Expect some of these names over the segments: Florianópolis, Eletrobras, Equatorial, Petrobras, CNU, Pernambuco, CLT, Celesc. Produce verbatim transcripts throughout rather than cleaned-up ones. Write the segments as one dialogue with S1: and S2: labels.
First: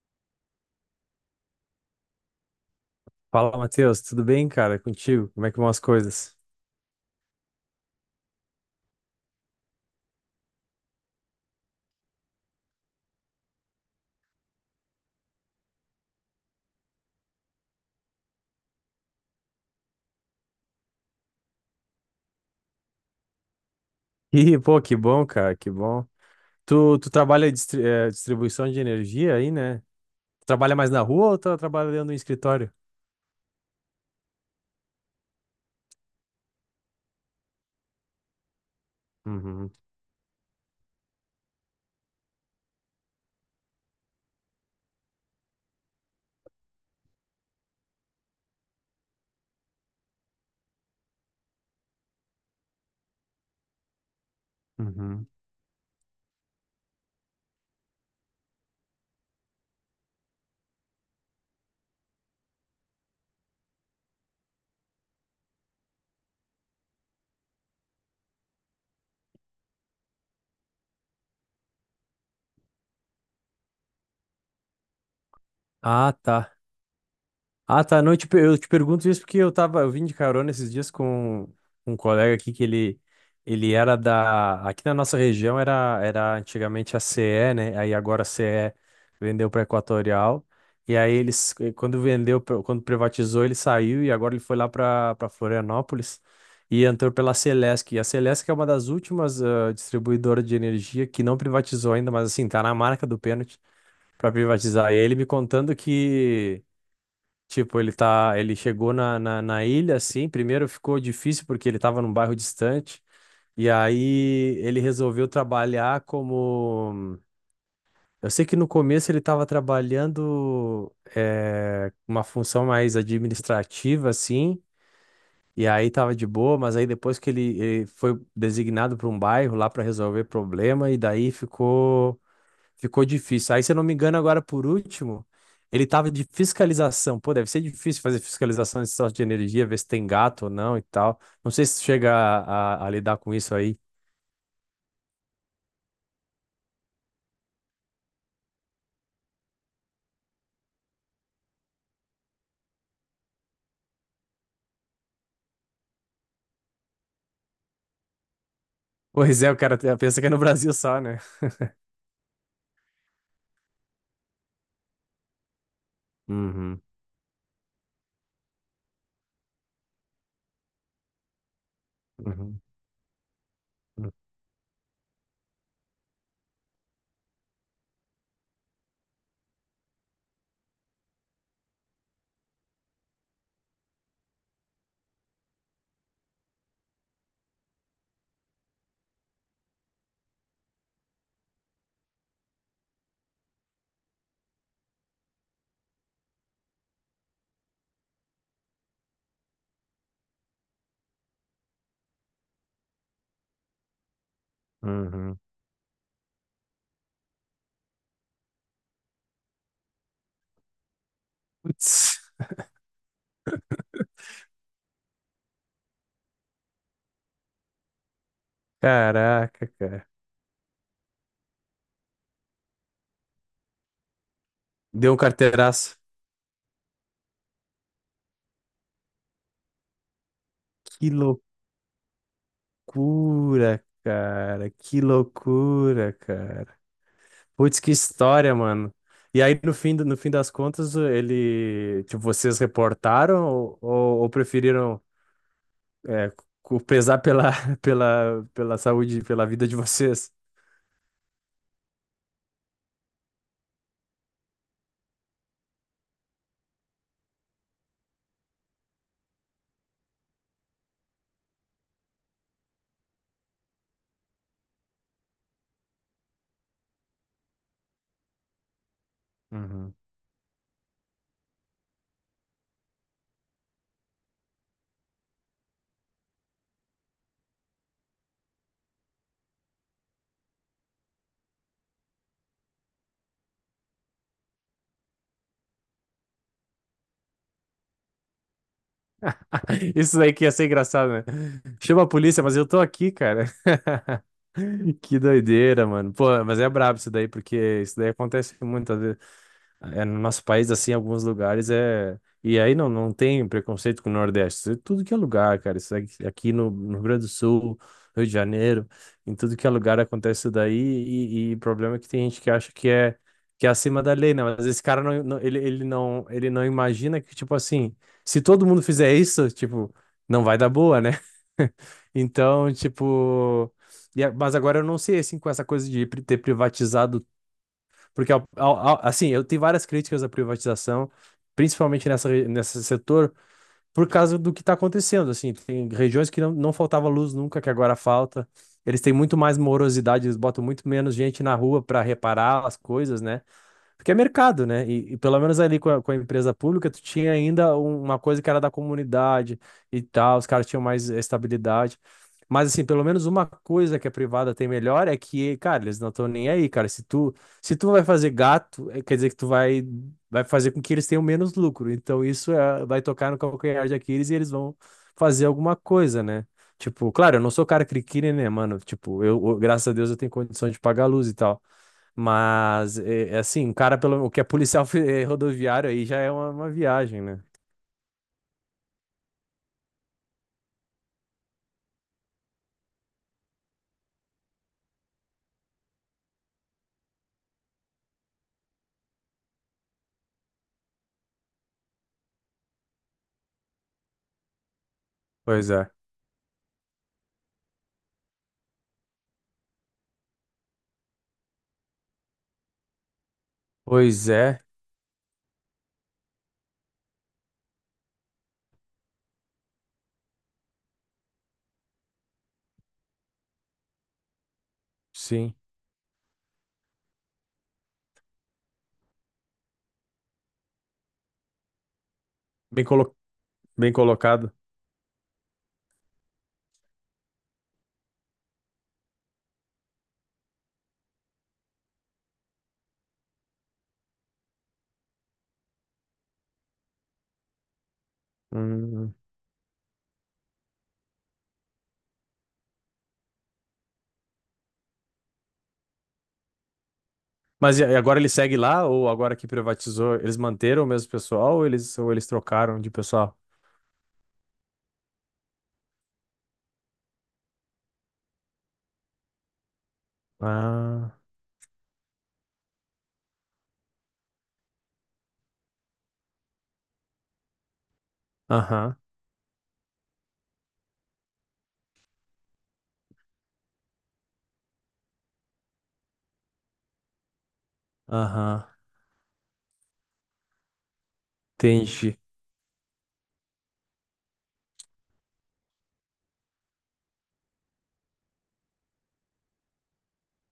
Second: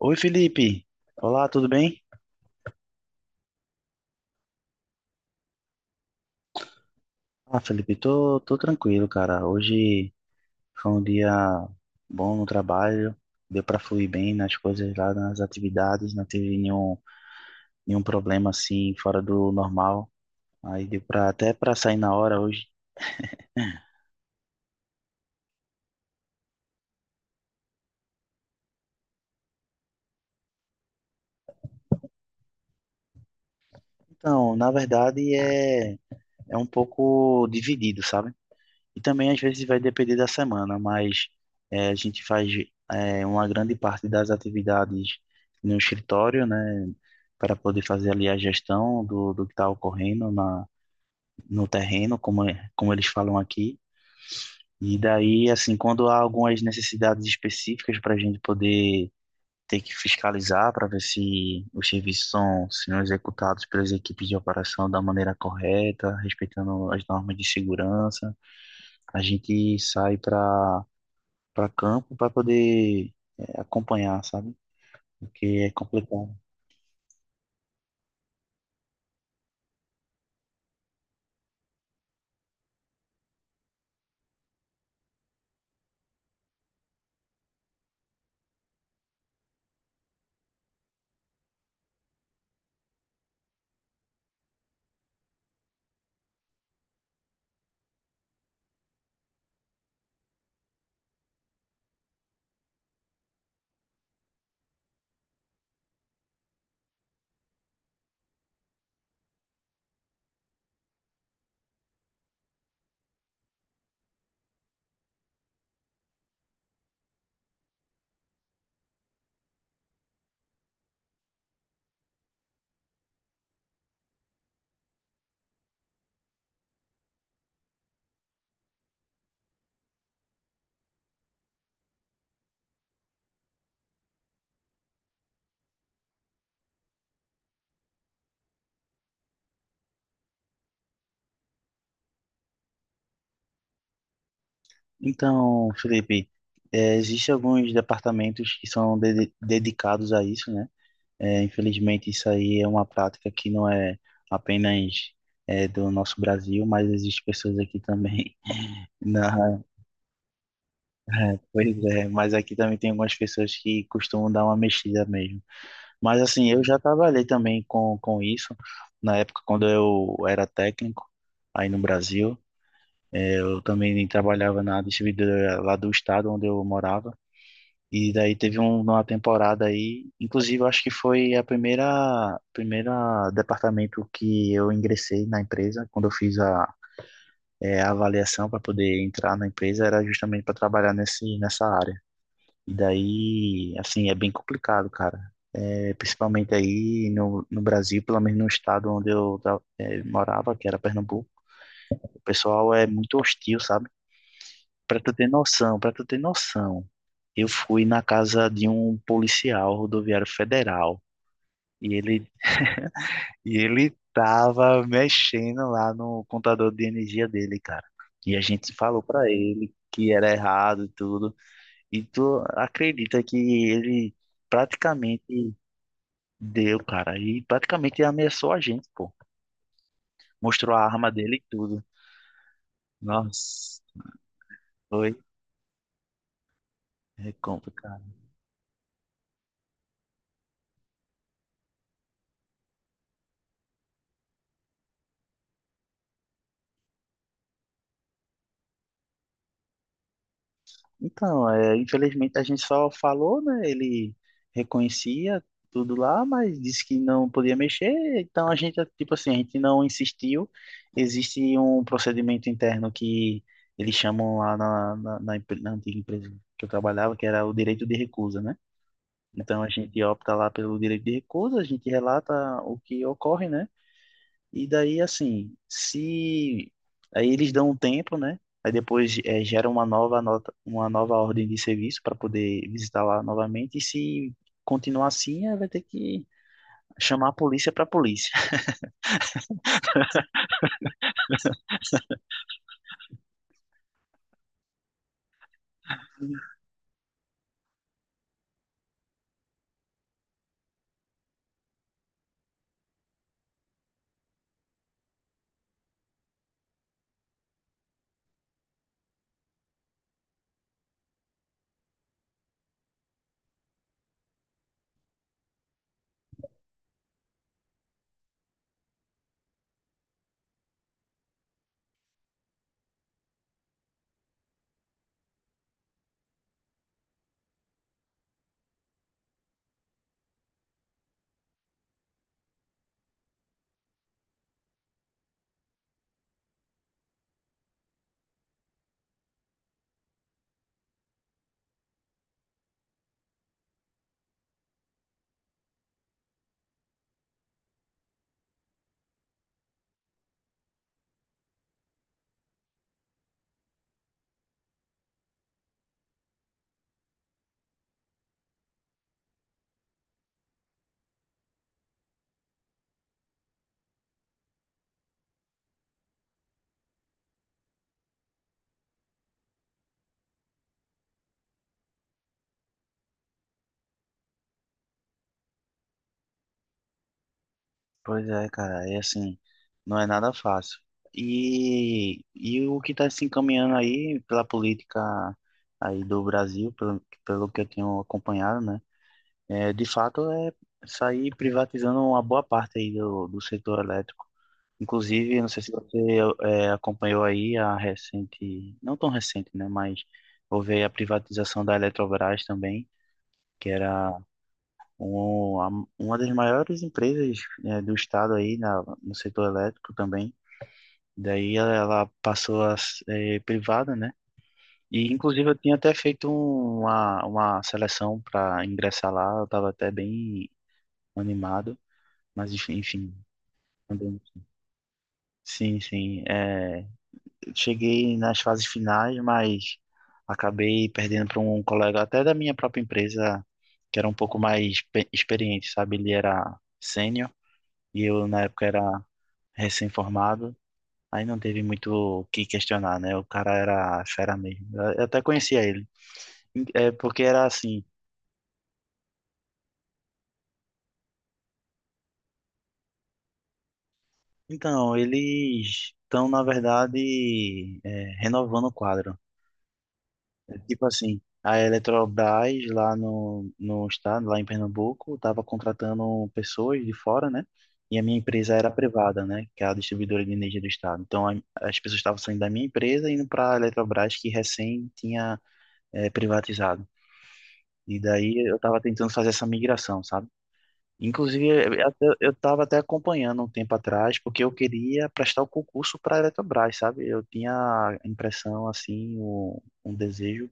S1: Oi, Felipe. Olá, tudo bem?
S2: Fala, Matheus, tudo bem, cara? Contigo? Como é que vão as coisas?
S1: Ah, Felipe, tô, tô tranquilo, cara. Hoje foi um dia bom no trabalho, deu pra fluir bem nas coisas lá, nas atividades, não teve nenhum, nenhum problema assim fora do normal. Aí deu pra, até pra sair na hora hoje.
S2: Ih, pô, que bom, cara, que bom. Tu, tu trabalha distri eh, distribuição de energia aí, né? Trabalha mais na rua ou tu trabalha dentro do escritório?
S1: Então, na verdade, é, é um pouco dividido, sabe? E também às vezes
S2: Uhum,
S1: vai depender da semana, mas eh, a gente faz eh, uma grande parte das atividades no escritório, né, para poder fazer ali a gestão do, do que está ocorrendo na, no terreno, como, é- como eles falam aqui. E
S2: uhum.
S1: daí, assim, quando há algumas necessidades específicas para a gente poder ter que fiscalizar para ver se os serviços são, são executados pelas equipes de operação da maneira correta, respeitando as normas de segurança, a gente sai para para campo para poder é, acompanhar, sabe? Porque é
S2: Ah,
S1: complicado.
S2: tá. Ah, tá. Não, eu te, per- eu te pergunto isso porque eu tava, eu vim de carona esses dias com um colega aqui que ele, ele era da, aqui na nossa região era, era antigamente a C E, né? Aí agora a C E vendeu para Equatorial. E aí eles, eh, quando vendeu, pra- quando privatizou, ele saiu e agora ele foi lá para para Florianópolis e entrou pela Celesc. E a Celesc é uma das últimas ah, distribuidoras de energia que não privatizou ainda, mas assim, tá na marca do pênalti para privatizar. E aí ele me contando que tipo, ele tá, ele chegou na, na, na ilha, assim, primeiro ficou difícil porque ele estava num bairro distante, e aí ele resolveu trabalhar como... Eu sei que no começo ele estava trabalhando eh, uma função mais administrativa, assim, e aí estava de boa, mas aí depois que ele, ele foi designado para um bairro lá para resolver problema, e daí ficou ficou difícil. Aí, se eu não me engano, agora por último, ele tava de fiscalização. Pô, deve ser difícil fazer fiscalização de sorte de energia, ver se tem gato ou não e tal. Não sei se chega a, a- a lidar com isso aí.
S1: Então, Felipe, é, existe alguns departamentos que são dede- dedicados a isso, né? É, infelizmente, isso aí é uma prática que não é apenas é, do nosso Brasil, mas existe pessoas aqui também.
S2: Pois é, o
S1: Na,
S2: cara te- pensa que é no Brasil só, né?
S1: é, pois é, mas aqui também tem algumas pessoas que costumam dar uma mexida mesmo. Mas assim, eu já
S2: Uhum,
S1: trabalhei também com, com isso, na época quando eu era técnico aí no Brasil.
S2: uhum,
S1: É, eu também trabalhava na distribuidora lá do estado onde eu morava. E daí teve um- uma temporada aí, inclusive eu acho que foi a primeira primeira departamento que eu ingressei na empresa, quando eu fiz a, é, a avaliação para poder entrar na empresa, era justamente para trabalhar nesse nessa área. E daí, assim, é bem complicado, cara. É, principalmente aí no, no Brasil, pelo menos no estado onde eu tra- é, morava, que era Pernambuco, o pessoal é muito hostil, sabe? Para tu ter
S2: uhum.
S1: noção, para tu ter noção, eu fui na casa de um policial rodoviário federal e
S2: Putz,
S1: ele e ele tava mexendo lá no contador de energia dele, cara. E a gente falou para
S2: caraca,
S1: ele
S2: cara.
S1: que era errado e tudo. E tu acredita que ele
S2: Deu um
S1: praticamente
S2: carteiraço.
S1: deu, cara, e praticamente ameaçou a gente, pô. Mostrou a arma
S2: Que
S1: dele e tudo. Nossa,
S2: loucura, cara. Que
S1: foi
S2: loucura, cara.
S1: é
S2: Putz, que
S1: complicado.
S2: história, mano. E aí, no fim, do- no fim das contas, ele, tipo, vocês reportaram ou, ou- ou preferiram é, cu- pesar pela, pela, pela saúde, pela vida de vocês?
S1: Então, é, infelizmente a gente só falou, né? Ele reconhecia tudo lá, mas disse que não podia mexer. Então a gente, tipo assim, a gente não insistiu. Existe um procedimento interno que eles chamam lá na, na, na empre- na antiga empresa que eu trabalhava, que era o direito de recusa, né? Então a
S2: Uhum.
S1: gente opta lá pelo direito de recusa, a gente relata o que ocorre, né? E daí, assim, se. Aí eles dão um tempo, né? Aí depois eh, gera uma nova nota, uma nova ordem de serviço para poder visitar lá novamente. E se continuar assim, aí vai ter que chamar a polícia para a polícia.
S2: Isso daí que ia ser engraçado, né? Chama a polícia, mas eu tô aqui, cara. Que doideira, mano. Pô, mas é brabo isso daí, porque isso daí acontece muitas vezes. É, no nosso país, assim, em alguns lugares é. E aí não, não tem preconceito com o Nordeste. Isso é tudo que é lugar, cara. Isso aqui aqui no, no Rio Grande do Sul, Rio de Janeiro, em tudo que é lugar acontece isso daí. E, e o problema é que tem gente que acha que é, que é acima da lei, né? Mas esse cara não, não- ele, ele não, ele não imagina que, tipo assim, se todo mundo fizer isso, tipo, não vai dar boa, né? Então, tipo. e a- mas agora eu não sei, assim, com essa coisa de pri- ter privatizado porque, ao- ao- ao- assim, eu tenho várias críticas à privatização, principalmente nessa, re- nesse setor, por causa do que está acontecendo. Assim, tem regiões que não, não faltava luz nunca, que agora falta. Eles têm muito mais morosidade, eles botam muito menos gente na rua para reparar as coisas, né? Porque é mercado, né? E, e pelo menos ali com a, com a empresa pública, tu tinha ainda um- uma coisa que era da comunidade e tal, os caras tinham mais estabilidade. Mas, assim, pelo menos uma coisa que a privada tem melhor é que, cara, eles não estão nem aí, cara. Se tu, se tu vai fazer gato, eh, quer dizer que tu vai, vai fazer com que eles tenham menos lucro. Então, isso é- vai tocar no calcanhar de Aquiles e eles vão fazer alguma coisa, né? Tipo, claro, eu não sou cara criqui, né, mano? Tipo, eu, eu- graças a Deus, eu tenho condição de pagar a luz e tal. Mas, é, é assim, um cara, pelo o que é policial fe- eh, rodoviário aí já é uma, uma viagem, né?
S1: Pois é, cara, é assim, não é nada fácil. E, e o que está se encaminhando aí pela política aí do Brasil, pelo, pelo que eu tenho acompanhado, né? É, de fato, é sair privatizando uma boa parte aí do, do setor elétrico. Inclusive, eu não sei se
S2: Pois é.
S1: você eh, acompanhou aí a recente, não tão recente, né? Mas houve aí a privatização da Eletrobras também, que era
S2: Pois é,
S1: um, a- uma das maiores empresas eh, do estado aí na, no setor elétrico também. Daí ela, ela passou a ser privada, né? E inclusive
S2: sim.
S1: eu tinha até feito uma, uma seleção para ingressar lá, eu estava até bem animado, mas enfim,
S2: Bem,
S1: enfim,
S2: colo... Bem
S1: também-
S2: colocado.
S1: sim, sim. é, cheguei nas fases finais, mas acabei perdendo para um colega até da minha própria empresa, que era um pouco mais pe- experiente, sabe? Ele era sênior e eu na época era
S2: Hum.
S1: recém-formado. Aí não teve muito o que questionar, né? O cara era fera mesmo. Eu até conhecia ele. É porque era
S2: Mas
S1: assim.
S2: e e agora ele segue lá, ou agora que privatizou, eles manteram o mesmo pessoal, ou eles, ou eles trocaram de pessoal?
S1: Então, eles estão, na verdade, é, renovando o quadro. Tipo
S2: Ah,
S1: assim, a Eletrobras lá no, no estado, lá em Pernambuco, estava contratando pessoas de fora, né? E a minha empresa era
S2: aham,
S1: privada, né? Que é a distribuidora de energia do estado. Então a- as pessoas estavam saindo da minha empresa e indo para a Eletrobras, que recém tinha eh, privatizado. E daí eu
S2: aham,
S1: estava tentando fazer essa migração, sabe? Inclusive, eu até-
S2: entendi.
S1: eu estava até acompanhando um tempo atrás, porque eu queria prestar o concurso para a Eletrobras, sabe? Eu tinha a impressão, assim, o, um desejo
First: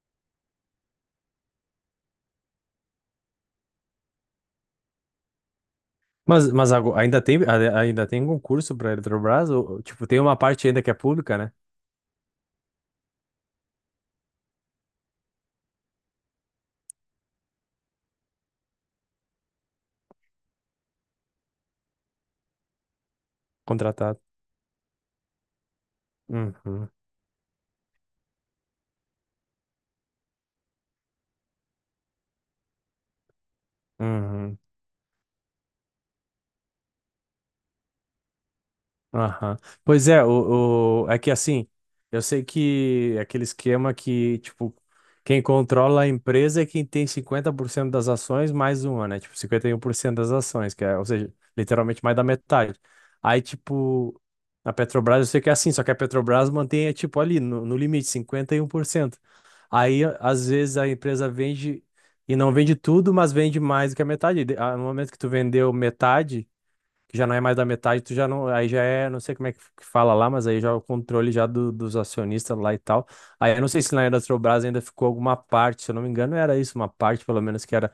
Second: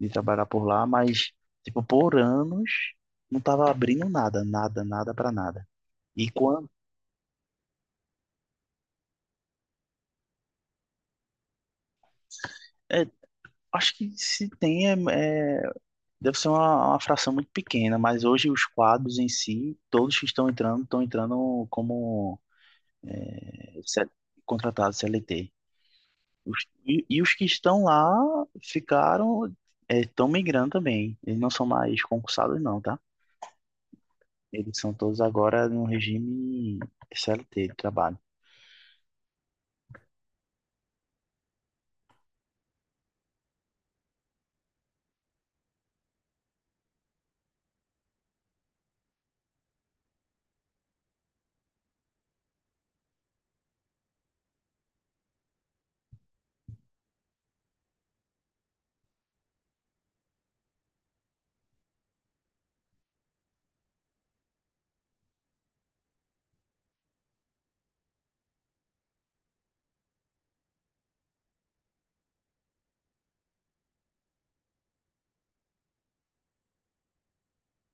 S1: de trabalhar por lá, mas, tipo, por anos não tava abrindo nada, nada, nada para nada. E
S2: Mas,
S1: quando.
S2: mas ago- ainda tem, a- ainda tem concurso para a Eletrobras? Ou, ou, tipo, tem uma parte ainda que é pública, né?
S1: É, acho que se tem, é, é, deve ser uma, uma fração muito pequena, mas hoje os quadros em si, todos que estão entrando, estão entrando como é, C-
S2: Contratado.
S1: contratados C L T. Os-
S2: Uhum,
S1: e, e os que estão lá ficaram, é, estão migrando também. Eles não são mais concursados, não, tá?
S2: uhum.
S1: Eles são todos agora no regime C L T de trabalho.
S2: Aham. Pois é, o, o- é que assim, eu sei que é aquele esquema que, tipo, quem controla a empresa é quem tem cinquenta por cento das ações mais uma, né? Tipo, cinquenta e um por cento das ações, que é, ou seja, literalmente mais da metade. Aí, tipo, na Petrobras eu sei que é assim, só que a Petrobras mantém, é, tipo, ali, no, no limite, cinquenta e um por cento. Aí, às vezes, a empresa vende e não vende tudo, mas vende mais do que a metade. E de- ah, no momento que tu vendeu metade que já não é mais da metade, tu já não, aí já é, não sei como é que que fala lá, mas aí já é o controle já do- dos acionistas lá e tal. Aí eu não sei se na Eletrobras ainda ficou alguma parte, se eu não me engano, era isso, uma parte pelo menos que era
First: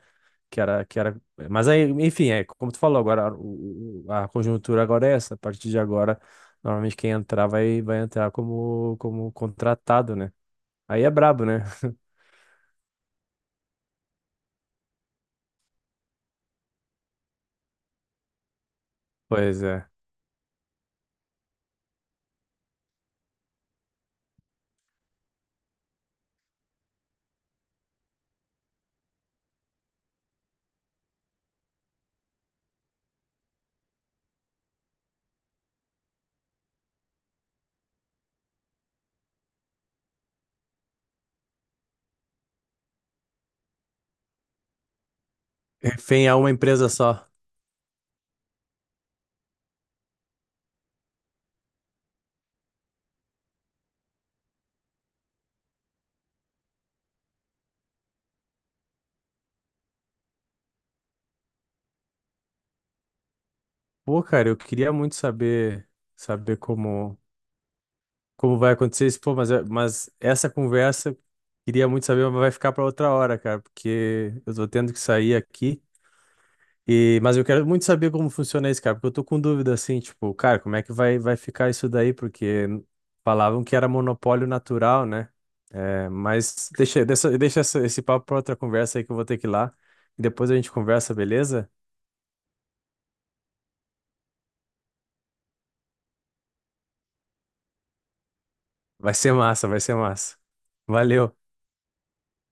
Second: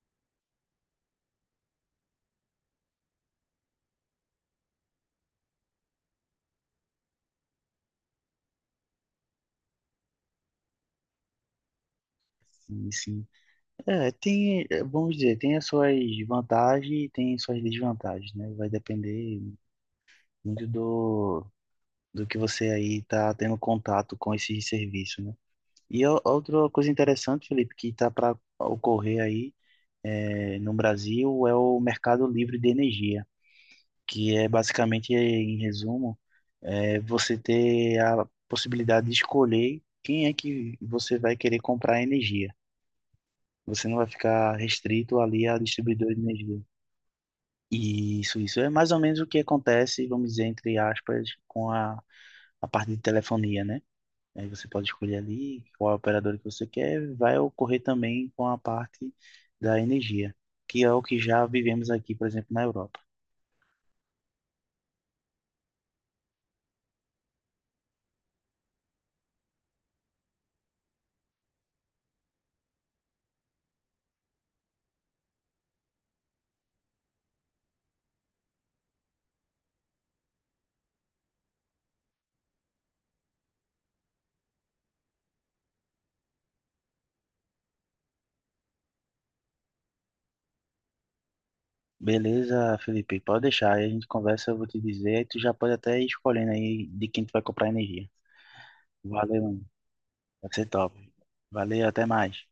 S2: que era que era, mas aí, enfim, é como tu falou agora, o- o- a conjuntura agora é essa, a partir de agora, normalmente quem entrar vai vai entrar como como contratado, né? Aí é brabo, né?
S1: Sim, sim. É, tem, é, vamos dizer, tem as suas vantagens e tem suas desvantagens, né? Vai depender
S2: Pois é.
S1: muito do, do que você aí tá tendo contato com esse serviço, né? E o- outra coisa interessante, Felipe, que tá para ocorrer aí é, no Brasil é o mercado livre de energia, que é basicamente, em resumo, é você ter a possibilidade de escolher quem é que você vai querer comprar energia. Você não vai ficar restrito ali a distribuidor de
S2: Refém a uma
S1: energia.
S2: empresa só.
S1: Isso, isso. É mais ou menos o que acontece, vamos dizer, entre aspas, com a, a parte de telefonia, né? Aí você pode escolher ali qual operador que você quer. Vai ocorrer também com a parte da energia, que é o que já vivemos aqui, por exemplo, na Europa.
S2: Pô, cara, eu queria muito saber saber como como vai acontecer isso, pô, mas, é- mas essa conversa queria muito saber, mas vai ficar para outra hora, cara, porque eu tô tendo que sair aqui. E, mas eu quero muito saber como funciona isso, cara, porque eu tô com dúvida assim, tipo, cara, como é que vai, vai ficar isso daí? Porque falavam que era monopólio natural, né? É, mas deixa, deixa, deixa essa- esse papo para outra conversa aí que eu vou ter que ir lá. E depois a gente conversa, beleza?
S1: Beleza, Felipe? Pode deixar. Aí a gente conversa, eu vou te dizer. Aí tu já pode até ir escolhendo aí de quem tu vai comprar energia.
S2: Vai ser
S1: Valeu, mano.
S2: massa, vai ser massa.
S1: Vai ser top.
S2: Valeu.
S1: Valeu, até mais.